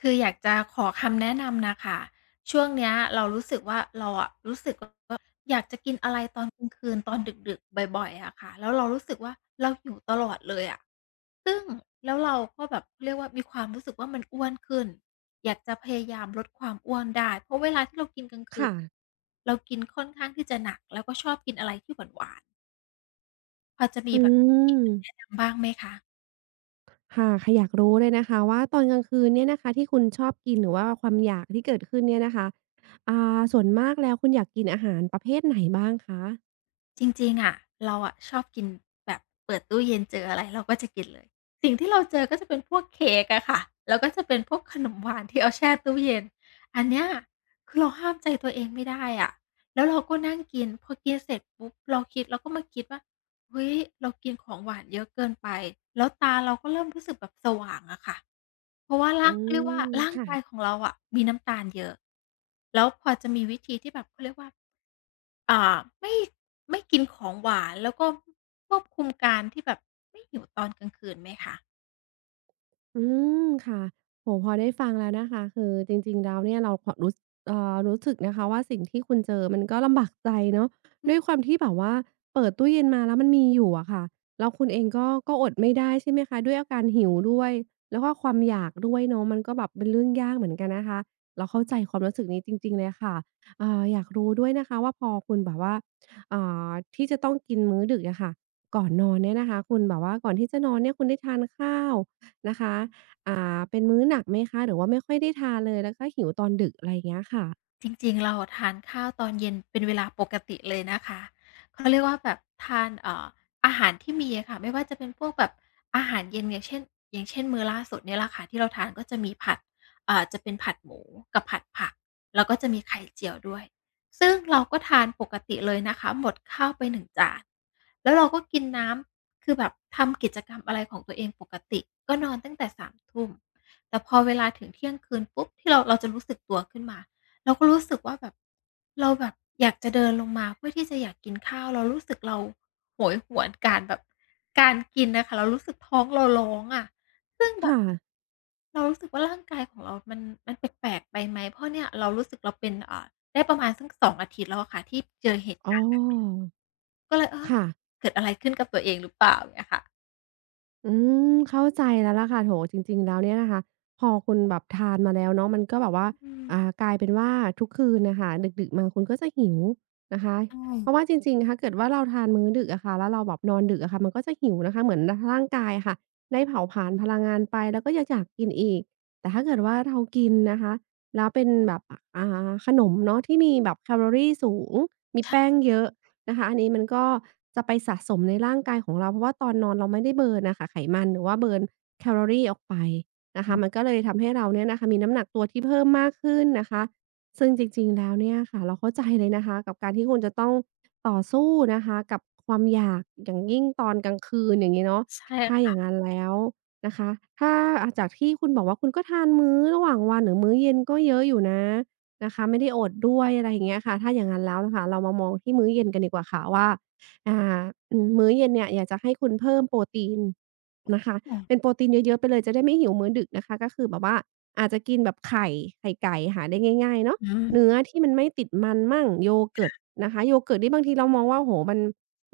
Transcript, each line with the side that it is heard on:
left: คืออยากจะขอคำแนะนำน่ะค่ะช่วงเนี้ยเรารู้สึกว่าเราอะรู้สึกว่าอยากจะกินอะไรตอนกลางคืนตอนดึกๆบ่อยๆอะค่ะแล้วเรารู้สึกว่าเราหิวตลอดเลยอะซึ่งแล้วเราก็แบบเรียกว่ามีความรู้สึกว่ามันอ้วนขึ้นอยากจะพยายามลดความอ้วนได้เพราะเวลาที่เรากินกลางคืน
right: ค่ะ
left: เรากินค่อนข้างที่จะหนักแล้วก็ชอบกินอะไรที่หวานๆพอจะมี
right: อื
left: แบบวิธีไหนแนะ
right: ม
left: นำบ้างไหมคะ
right: ค่ะค่ะอยากรู้เลยนะคะว่าตอนกลางคืนเนี่ยนะคะที่คุณชอบกินหรือว่าความอยากที่เกิดขึ้นเนี่ยนะคะ ส่วนมากแล้วคุณอยากกินอาหารประเภทไหนบ้างคะ
left: จริงๆอะเราอะชอบกินแบบเปิดตู้เย็นเจออะไรเราก็จะกินเลยสิ่งที่เราเจอก็จะเป็นพวกเค้กอะค่ะแล้วก็จะเป็นพวกขนมหวานที่เอาแช่ตู้เย็นอันเนี้ยคือเราห้ามใจตัวเองไม่ได้อะแล้วเราก็นั่งกินพอกินเสร็จปุ๊บเราคิดเราก็มาคิดว่าเฮ้ยเรากินของหวานเยอะเกินไปแล้วตาเราก็เริ่มรู้สึกแบบสว่างอะค่ะเพราะว่า
right: อื
left: ร่างเขาเรียกว่า
right: ม
left: ร่าง
right: ค่ะ
left: กายของเราอะมีน้ำตาลเยอะแล้วพอจะมีวิธีที่แบบเขาเรียกว่า อ่าไม่ไม่กินของหวานแล้วก็ควบคุมการที่แบบไม่หิวตอนกลางคืนไหมคะ
right: อืมค่ะโอ้โฮพอได้ฟังแล้วนะคะคือจริงๆแล้วเนี่ยเราขอรู้เอ่อรู้สึกนะคะว่าสิ่งที่คุณเจอมันก็ลำบากใจเนาะด้วยความที่แบบว่าเปิดตู้เย็นมาแล้วมันมีอยู่อะค่ะแล้วคุณเองก็อดไม่ได้ใช่ไหมคะด้วยอาการหิวด้วยแล้วก็ความอยากด้วยเนาะมันก็แบบเป็นเรื่องยากเหมือนกันนะคะเราเข้าใจความรู้สึกนี้จริงๆเลยค่ะอ่าอยากรู้ด้วยนะคะว่าพอคุณแบบว่าอ่ที่จะต้องกินมื้อดึกอะค่ะก่อนนอนเนี่ยนะคะคุณแบบว่าก่อนที่จะนอนเนี่ยคุณได้ทานข้าว นะคะเป็นมื้อหนักไหมคะ หรือว่าไม่ค่อยได้ทานเลยแล้วก็หิวตอนดึกอะไรอย่างเงี้ยค่ะ
left: จริงๆเราทานข้าวตอนเย็นเป็นเวลาปกติเลยนะคะเขาเรียกว่าแบบทานอาหารที่มีอะค่ะไม่ว่าจะเป็นพวกแบบอาหารเย็นอย่างเช่นอย่างเช่นมื้อล่าสุดเนี่ยแหละค่ะที่เราทานก็จะมีผัดจะเป็นผัดหมูกับผัดผักแล้วก็จะมีไข่เจียวด้วยซึ่งเราก็ทานปกติเลยนะคะหมดข้าวไป1 จานแล้วเราก็กินน้ำคือแบบทำกิจกรรมอะไรของตัวเองปกติก็นอนตั้งแต่สามทุ่มแต่พอเวลาถึงเที่ยงคืนปุ๊บที่เราจะรู้สึกตัวขึ้นมา เราก็รู้สึกว่าแบบเราแบบอยากจะเดินลงมาเพื่อที่จะอยากกินข้าวเรารู้สึกเราโหยหวนการแบบการกินน่ะค่ะเรารู้สึกท้องเราร้องอะซึ่งแบบ
right: ค่ะ
left: เรารู้สึกว่าร่างกายของเรามันมันแปลกๆไปไหมเพราะเนี่ยเรารู้สึกเราเป็นได้ประมาณสัก2 อาทิตย์แล้วอะค่ะที่เจอเหตุ
right: อ๋
left: การณ์แบบเนี้ย
right: อ
left: ก็เลยเออ
right: ค่ะ
left: เกิดอะไรขึ้นกับตัวเองหรือเปล่าอย่างเงี้ยค่ะ
right: อืมเข้าใจแล้วล่ะค่ะโถจริงๆแล้วเนี่ยนะคะพอคุณแบบทานมาแล้วเนาะมันก็แบบว่า
left: อืม
right: กลายเป็นว่าทุกคืนน่ะค่ะดึกๆมาคุณก็จะหิวนะคะ
left: ใช่
right: เพราะว่าจริงๆถ้าเกิดว่าเราทานมื้อดึกอะค่ะแล้วเราแบบนอนดึกอะค่ะมันก็จะหิวนะคะเหมือนร่างกายอะค่ะได้เผาผลาญพลังงานไปแล้วก็ยังอยากกินอีกแต่ถ้าเกิดว่าเรากินนะคะแล้วเป็นแบบขนมเนาะที่มีแบบแคลอรีสูงมีแป้งเยอะ นะคะอันนี้มันก็จะไปสะสมในร่างกายของเราเพราะว่าตอนนอนเราไม่ได้เบิร์นน่ะค่ะไขมันหรือว่าเบิร์นแคลอรีออกไปนะคะมันก็เลยทำให้เราเนี่ยนะคะมีน้ำหนักตัวที่เพิ่มมากขึ้นนะคะซึ่งจริงๆแล้วเนี่ยค่ะเราเข้าใจเลยนะคะกับการที่คุณจะต้องต่อสู้นะคะกับความอยากอย่างยิ่งตอนกลางคืนอย่างงี้เนาะ
left: ใช
right: ถ้าอ
left: ่
right: ย่างงั้นแล้วนะคะถ้าจากที่คุณบอกว่าคุณก็ทานมื้อระหว่างวันหรือมื้อเย็นก็เยอะอยู่นะ นะคะไม่ได้อดด้วยอะไรอย่างเงี้ยค่ะถ้าอย่างงั้นแล้วน่ะค่ะเรามามองที่มื้อเย็นกันดีกว่าค่ะว่าอ่ามื้อเย็นเนี่ยอยากจะให้คุณเพิ่มโปรตีนนะคะ
left: อ
right: เป็
left: ม
right: นโปรตีนเยอะๆไปเลยจะได้ไม่หิวมื้อดึกนะคะก็คือแบบว่าอาจจะกินแบบไข่ไข่ไก่หาได้ง่ายๆเนาะ
left: อืม
right: เนื้อที่มันไม่ติดมันมั่งโยเกิร์ตนะคะโยเกิร์ตนี่บางทีเรามองว่าโอ้โฮมัน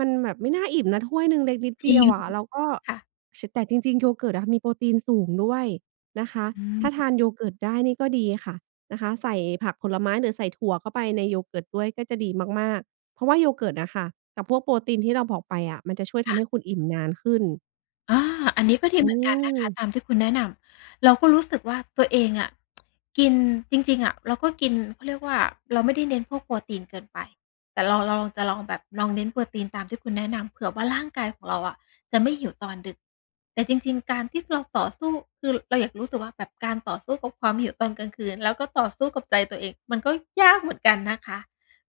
right: มันแบบไม่น่าอิ่มนะถ้วยหนึ่งเล็กนิด
left: จ
right: เดี
left: ริ
right: ยว
left: ง
right: อะเราก็
left: ค่ะ
right: ชแต่จริงๆโยเกิร์ตอะมีโปรตีนสูงด้วยนะคะ
left: อืม
right: ถ้าทานโยเกิร์ตได้นี่ก็ดีค่ะ นะคะใส่ผักผลไม้หรือใส่ถั่วเข้าไปในโยเกิร์ตด้วยก็จะดีมากๆเพราะว่าโยเกิร์ตนะค่ะกับพวกโปรตีนที่เราบอกไปอะมันจะช่วยทำให้คุณอิ่มนานขึ้น
left: อาอันนี้ก็ดี
right: อื
left: เหมือนกันนะคะตาม
right: ม
left: ที่คุณแนะนำเราก็รู้สึกว่าตัวเองอะกินจริงๆอะเราก็กินเขาเรียกว่าเราไม่ได้เน้นพวกโปรตีนเกินไปแต่เราลองจะลองแบบลองเน้นโปรตีนตามที่คุณแนะนำเผื่อว่าร่างกายของเราอะจะไม่หิวตอนดึกแต่จริงๆการที่เราต่อสู้คือเราอยากรู้สึกว่าแบบการต่อสู้กับความหิวตอนกลางคืนแล้วก็ต่อสู้กับใจตัวเองมันก็ยากเหมือนกันนะคะ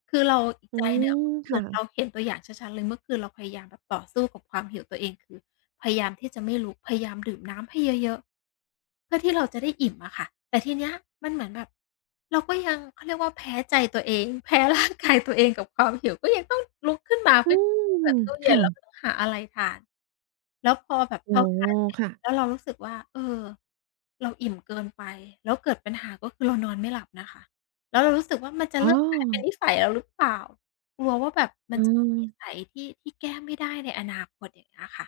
left: คือเราอีก
right: อื
left: ใจเนี่ย
right: ม
left: เมื่อคื
right: ค่ะ
left: นเราเห็นตัวอย่างชัดๆเลยเมื่อคืนเราพยายามแบบต่อสู้กับความหิวตัวเองคือ พยายามที่จะไม่ลุกพยายามดื่มน้ำให้เยอะๆเพื่อที่เราจะได้อิ่มอะค่ะแต่ทีเนี้ยมันเหมือนแบบเราก็ยังเขาเรียกว่าแพ้ใจตัวเองแพ้ร่างกายตัวเองกับความหิวก็ยังต้องลุกขึ้นมา
right: อื
left: เพื่อที่จะ
right: ม
left: เปิดตู้เย็น
right: ค่ะ
left: แล้วก็ต้องหาอะไรทานแล้วพอแบบ
right: โอ้
left: เรา
right: โฮ
left: ทานเสร็จ
right: ค่ะ
left: แล้วเรารู้สึกว่าเออเราอิ่มเกินไปแล้วเกิดปัญหาก็คือเรานอนไม่หลับนะคะแล้วเรารู้สึกว่ามันจะ
right: อ๋อ
left: เริ่มกลายเป็นนิสัยเราหรือเปล่ากลัวว่าแบบมั
right: เอ
left: นจะเป็นนิสั
right: อ
left: ยที่แก้ไม่ได้ในอนาคตอย่างเงี้ยค่ะ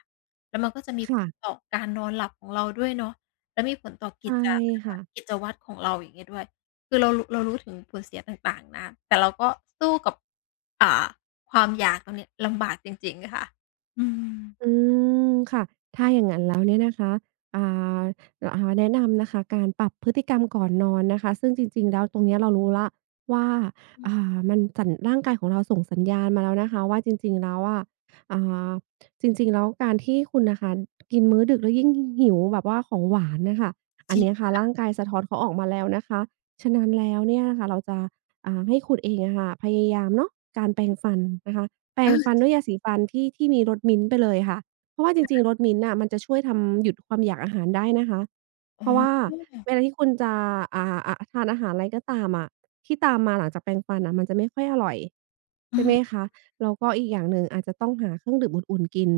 left: แล้วมันก็จะมีผล
right: ค่ะ
left: ต่อการนอนหลับของเราด้วยเนาะแล้วมีผลต่อกิจ
right: ใช่
left: เขาเรียก
right: ค่ะ
left: ว่ากิจวัตรของเราอย่างงี้ด้วย คือเรารู้ถึงผลเสียต่างๆนะแต่เราก็สู้กับอ่าความอยากตรงเนี้ยลำบากจริงๆค่ะอืม
right: อืมค่ะถ้าอย่างนั้นแล้วเนี่ยนะคะอ่าแนะนำนะคะการปรับพฤติกรรมก่อนนอนนะคะซึ่งจริงๆแล้วตรงเนี้ยเรารู้แล้วว่า
left: อืม
right: มันร่างกายของเราส่งสัญญาณมาแล้วนะคะว่าจริงๆแล้วอะอ่าจริงๆแล้วการที่คุณน่ะค่ะกินมื้อดึกแล้วยิ่งหิวแบบว่าของหวานน่ะค่ะ
left: จ
right: อัน
left: ริง
right: เนี้ยค่ะร่างกายสะท้อนเขาออกมาแล้วนะคะฉะนั้นแล้วเนี่ยนะคะเราจะให้คุณเองอะค่ะพยายามเนาะการแปรงฟันนะคะ แปรงฟัน
left: เออ
right: ด้วยยาสีฟันที่มีรสมิ้นต์ไปเลยค่ะเพราะว่าจริงๆรสมิ้นต์น่ะมันจะช่วยทำหยุดความอยากอาหารได้นะคะ
left: อ๋
right: เพราะว่า
left: อ
right: เวลาที่คุณจะทานอาหารอะไรก็ตามอะที่ตามมาหลังจากแปรงฟันน่ะมันจะไม่ค่อยอร่อย
left: อื
right: ใช่ไหม
left: ม
right: คะแล้วก็อีกอย่างหนึ่งอาจจะต้องหาเครื่องดื่มอุ่นๆกิน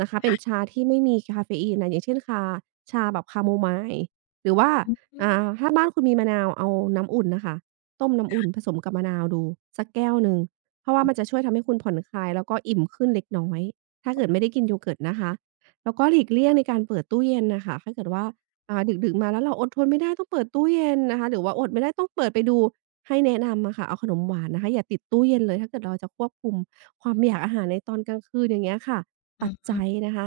right: นะคะเป็น
left: ค่ะ
right: ชาที่ไม่มีกาเฟอีนน่ะอย่างเช่นชาแบบคคโมไมล์หรือว่า
left: อืม
right: ถ้าบ้านคุณมีมะนาวเอาน้ำอุ่นน่ะค่ะต้มน้ำอุ่นผสมกับมะนาวดูสักแก้วหนึ่ง เพราะว่ามันจะช่วยทำให้คุณผ่อนคลายแล้วก็อิ่มขึ้นเล็กน้อย ถ้าเกิดไม่ได้กิน yogurt นะคะ แล้วก็หลีกเลี่ยงในการเปิดตู้เย็นน่ะค่ะถ้าเกิดว่าดึกๆมาแล้วเราอดทนไม่ได้ต้องเปิดตู้เย็นนะคะหรือว่าอดไม่ได้ต้องเปิดไปดูให้แนะนำอะค่ะเอาขนมหวานนะคะอย่าติดตู้เย็นเลยถ้าเกิดเราจะควบคุมความอยากอาหารในตอนกลางคืนอย่างเงี้ยค่ะตัดใจนะคะ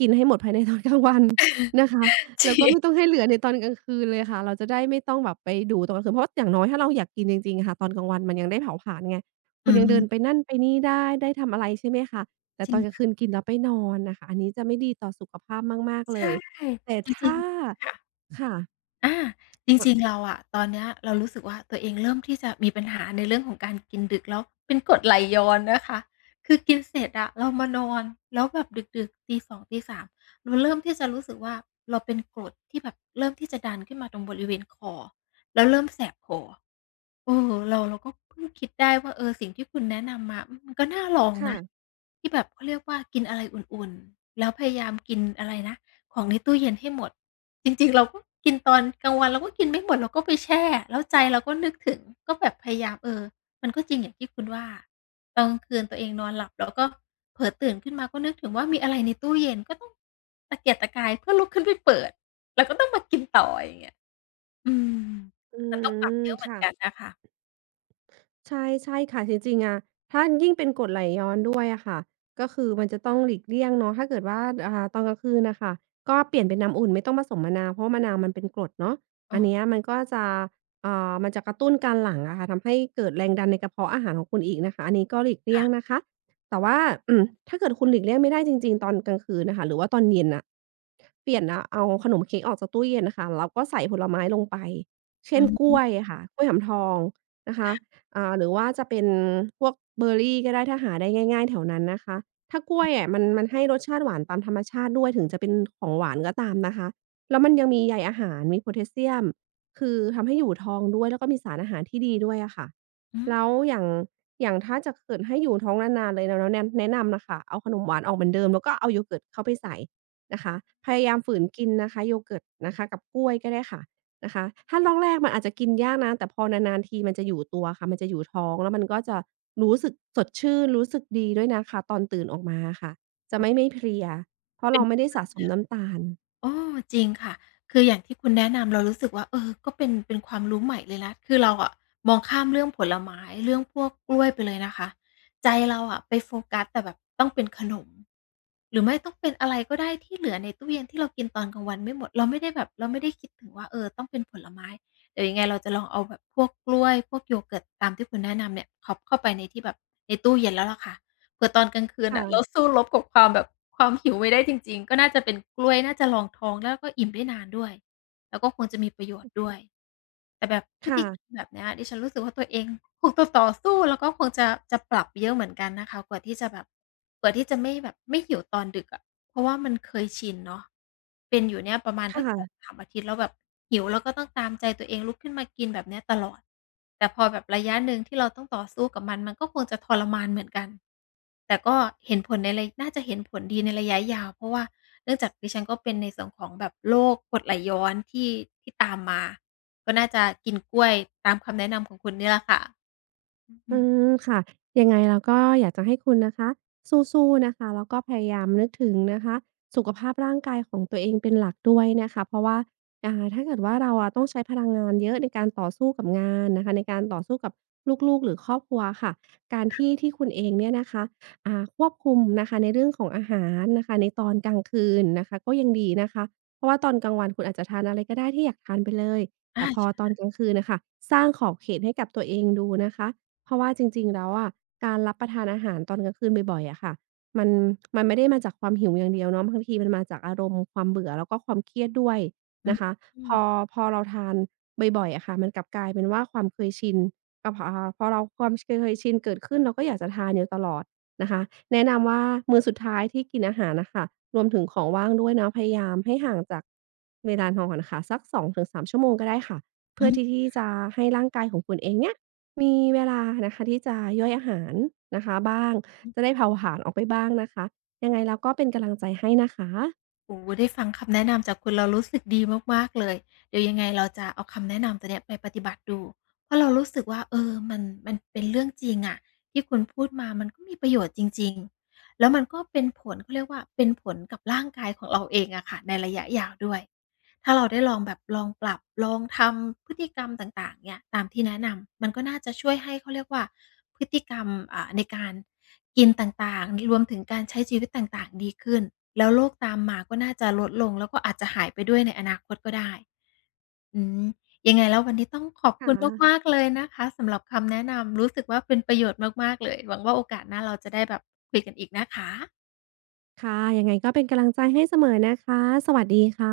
right: กินให้หมดภายในตอนกลางวัน นะคะ
left: จ
right: แล้
left: ริ
right: วก็ไม่ต้อ
left: ง
right: งให้เหลือในตอนกลางคืนเลยค่ะเราจะได้ไม่ต้องแบบไปดูตอนกลางคืนเพราะอย่างน้อยถ้าเราอยากกินจริงๆอะค่ะตอนกลางวันมันยังได้เผาผลาญไง
left: อื
right: คุณยังเดินไป
left: ม
right: นั่นไปนี่ได้ทำอะไรใช่ไหมคะแต่
left: จริ
right: ต
left: ง
right: อนกลาง
left: ค่ะ
right: คืนกินแล้วไปนอนน่ะค่ะอันนี้จะไม่ดีต่อสุขภาพมากๆเล
left: ใช่
right: ยแต่
left: จริง
right: ถ้า
left: ๆค่ะ
right: ค่ะ
left: อาจริง
right: อ
left: ๆเราอะตอนเนี้ยเรารู้สึกว่าตัวเองเริ่มที่จะมีปัญหาในเรื่องของการกินดึกแล้วเป็นกรดไหลย้อนนะคะคือกินเสร็จอะเรามานอนแล้วแบบดึกๆตีสองตี3ามเราเริ่มที่จะรู้สึกว่าเราเป็นกรดที่แบบเริ่มที่จะดันขึ้นมาตรงบริเวณคอแล้วเริ่มแสบคอเราก็เพิ่งคิดได้ว่าสิ่งที่คุณแนะนำมามันก็น่าลอง
right: ค่ะ
left: นะที่แบบเขาเรียกว่ากินอะไรอุ่นๆแล้วพยายามกินอะไรนะ ของในตู้เย็นให้หมดจริงๆเราก็กินตอนกลางวันเราก็กินไม่หมดเราก็ไปแช่แล้วใจเราก็นึกถึงก็แบบพยายามมันก็จริงอย่างที่คุณว่าตอนกลางคืนตัวเองนอนหลับแล้วก็เผลอตื่นขึ้นมาก็นึกถึงว่ามีอะไรในตู้เย็นก็ต้องตะเกียกตะกายเพื่อลุกขึ้นไปเปิดแล้วก็ต้องมากินต่ออย่างเงี้ยอืม
right: อื
left: มันต้องปรับ
right: ม
left: เยอะเหมือน
right: ค่ะ
left: กันนะคะ
right: ใช่ใช่ค่ะจริงๆอะถ้ายิ่งเป็นกรดไหลย้อนด้วยอะค่ะก็คือมันจะต้องหลีกเลี่ยงเนาะถ้าเกิดว่าตอนกลางคืนน่ะค่ะก็เปลี่ยนเป็นน้ำอุ่นไม่ต้องผสมมะนาวเพราะว่ามะนาวมันเป็นกรดเนาะ
left: เอ
right: อันเนี้ย
left: อ
right: มันก็จะมันจะกระตุ้นการหลั่งอะค่ะทำให้เกิดแรงดันในกระเพาะอาหารของคุณอีกนะคะอันนี้ก็หลีกเลี่
left: ค่ะ
right: ยงนะคะแต่ว่าอืมถ้าเกิดคุณหลีกเลี่ยงไม่ได้จริงๆตอนกลางคืนน่ะค่ะหรือว่าตอนเย็นน่ะเปลี่ยนนะเอาขนมเค้กออกจากตู้เย็นน่ะค่ะแล้วก็ใส่ผลไม้ลงไป
left: อื
right: เช่นกล้วย
left: ม
right: อะค่ะกล้วยหำทองนะคะ หรือว่าจะเป็นพวกเบอร์รีก็ได้ถ้าหาได้ง่ายๆแถวนั้นนะคะถ้ากล้วยอะมันให้รสชาติหวานตามธรรมชาติด้วยถึงจะเป็นของหวานก็ตามนะคะแล้วมันยังมีใยอาหารมีโพแทสเซียมคือทำให้อยู่ท้องด้วยแล้วก็มีสารอาหารที่ดีด้วยอะค่ะ
left: อืม
right: แล้วอย่างถ้าจะเกิดให้อยู่ท้องนานๆเลยเราแนะนำน่ะค่ะเอาขนมหวานออกเหมือนเดิมแล้วก็เอาโยเกิร์ตเข้าไปใส่นะคะพยายามฝืนกินนะคะโยเกิร์ตนะคะกับกล้วยก็ได้ค่ะ นะคะถ้าแรกๆมันอาจจะกินยากนะแต่พอนานๆทีมันจะอยู่ตัวค่ะมันจะอยู่ท้องแล้วมันก็จะรู้สึกสดชื่นรู้สึกดีด้วยนะคะตอนตื่นออกมาอะค่ะ
left: โอ้
right: จะ
left: โฮ
right: ไม่
left: เป็น
right: ไม่เพลียเพราะ
left: เป็
right: เรา
left: น
right: ไม่ได้สะสม น้ำตาล
left: อ้อจริงค่ะคืออย่างที่คุณแนะนำเรารู้สึกว่าก็เป็นความรู้ใหม่เลยนะคือเราอะมองข้ามเรื่องผลไม้เรื่องพวกกล้วยไปเลยนะคะใจเราอะไปโฟกัสแต่แบบต้องเป็นขนมหรือไม่ต้องเป็นอะไรก็ได้ที่เหลือในตู้เย็นที่เรากินตอนกลางวันไม่หมดเราไม่ได้แบบเราไม่ได้คิดถึงว่าต้องเป็นผลไม้เดี๋ยวยังไงเราจะลองเอาแบบพวกกล้วยพวกโยเกิร์ตตามที่คุณแนะนำเนี่ยพร็อปเข้าไปในที่แบบในตู้เย็นแล้วล่ะค่ะ เผื่อตอนกลางคืนน่ะเรา
right: ค่ะ
left: สู้รบกับความแบบความหิวไม่ได้จริงๆก็น่าจะเป็นกล้วยน่าจะรองท้องแล้วก็อิ่มได้นานด้วยแล้วก็คงจะมีประโยชน์ด้วยแต่แบบพฤ
right: ค่ะ
left: ติกรรมแบบเนี้ยดิฉันรู้สึกว่าตัวเองคงต้องต่อสู้แล้วก็คงจะปรับเยอะเหมือนกันนะคะกว่าที่จะแบบกว่าที่จะไม่แบบไม่หิวตอนดึกอะเพราะว่ามันเคยชินเนาะเป็นอยู่เนี่ยประมาณ
right: ค
left: สักสอง
right: ่ะ
left: สามอาทิตย์แล้วแบบหิวแล้วก็ต้องตามใจตัวเองลุกขึ้นมากินแบบเนี้ยตลอดแต่พอแบบระยะหนึ่งที่เราต้องต่อสู้กับมันมันก็คงจะทรมานเหมือนกัน แต่ก็เห็นผลในระยะน่าจะเห็นผลดีในระยะยาวเพราะว่าเนื่องจากดิฉันก็เป็นในส่วนของแบบโรคกรดไหลย้อนที่ตามมาก็น่าจะกินกล้วยตามคำแนะนำของคุณเนี่ยแหละค่ะอื
right: อื
left: ม
right: มค่ะยังไงเราก็อยากจะให้คุณนะคะสู้ๆนะคะแล้วก็พยายามนึกถึงนะคะสุขภาพร่างกายของตัวเองเป็นหลักด้วยนะคะเพราะว่าถ้าเกิดว่าเราอะต้องใช้พลังงานเยอะในการต่อสู้กับงานนะคะในการต่อสู้กับลูกๆหรือครอบครัวค่ะการที่ที่คุณเองเนี่ยนะคะควบคุมนะคะในเรื่องของอาหารนะคะในตอนกลางคืนนะคะก็ยังดีนะคะเพราะว่าตอนกลางวันคุณอาจจะทานอะไรก็ได้ที่อยากทานไปเลยแต่
left: อา
right: พอ
left: ช
right: ตอนกลางคืนนะคะสร้างขอบเขตให้กับตัวเองดูนะคะ เพราะว่าจริงๆแล้วอะการรับประทานอาหารตอนกลางคืนบ่อยๆอะค่ะมันมันไม่ได้มาจากความหิวอย่างเดียวเนาะบางทีมันมาจากอารมณ์ความเบื่อแล้วก็ความเครียดด้วย
left: อืม
right: นะคะ
left: อื
right: พ
left: ม
right: อพอเราทานบ่อยๆอะค่ะมันกลับกลายเป็นว่าความเคยชินกับพอเราความเคยชินเกิดขึ้นเราก็อยากจะทานอยู่ตลอดนะคะแนะนำว่ามื้อสุดท้ายที่กินอาหารน่ะค่ะรวมถึงของว่างด้วยเนาะพยายามให้ห่างจากเวลานอนค่ะสัก2 ถึง 3 ชั่วโมงก็ได้ค่ะเพื่
left: อื
right: อที่ที่จะให้ร่างกายของคุณเองเนี่ย มีเวลานะคะที่จะย่อยอาหารนะคะบ้างจะ
left: ม
right: ได้เผาผลาญออกไปบ้างนะคะยังไงแล้วก็เป็นกำลังใจให้นะคะ
left: โอ้โฮได้ฟังคำแนะนำจากคุณเรารู้สึกดีมากๆเลย เดี๋ยวยังไงเราจะเอาคำแนะนำตัวเนี้ยไปปฏิบัติดูเพราะเรารู้สึกว่ามันเป็นเรื่องจริงอะที่คุณพูดมามันก็มีประโยชน์จริงๆแล้วมันก็เป็นผลเขาเรียกว่าเป็นผลกับร่างกายของเราเองอะค่ะในระยะยาวด้วย ถ้าเราได้ลองแบบลองปรับลองทำพฤติกรรมต่างๆเนี่ยตามที่แนะนำมันก็น่าจะช่วยให้เขาเรียกว่าพฤติกรรมในการกินต่างๆรวมถึงการใช้ชีวิตต่างๆดีขึ้นแล้วโรคตามมาก็น่าจะลดลงแล้วก็อาจจะหายไปด้วยในอนาคตก็ได้อืมยังไงแล้ววันนี้ต้องขอบคุ
right: ค่ะ
left: ณมากๆเลยนะคะสำหรับคำแนะนำรู้สึกว่าเป็นประโยชน์มากๆเลยหวังว่าโอกาสหน้าเราจะได้แบบคุยกันอีกนะคะ
right: ค่ะยังไงก็เป็นกำลังใจให้เสมอนะคะสวัสดีค่ะ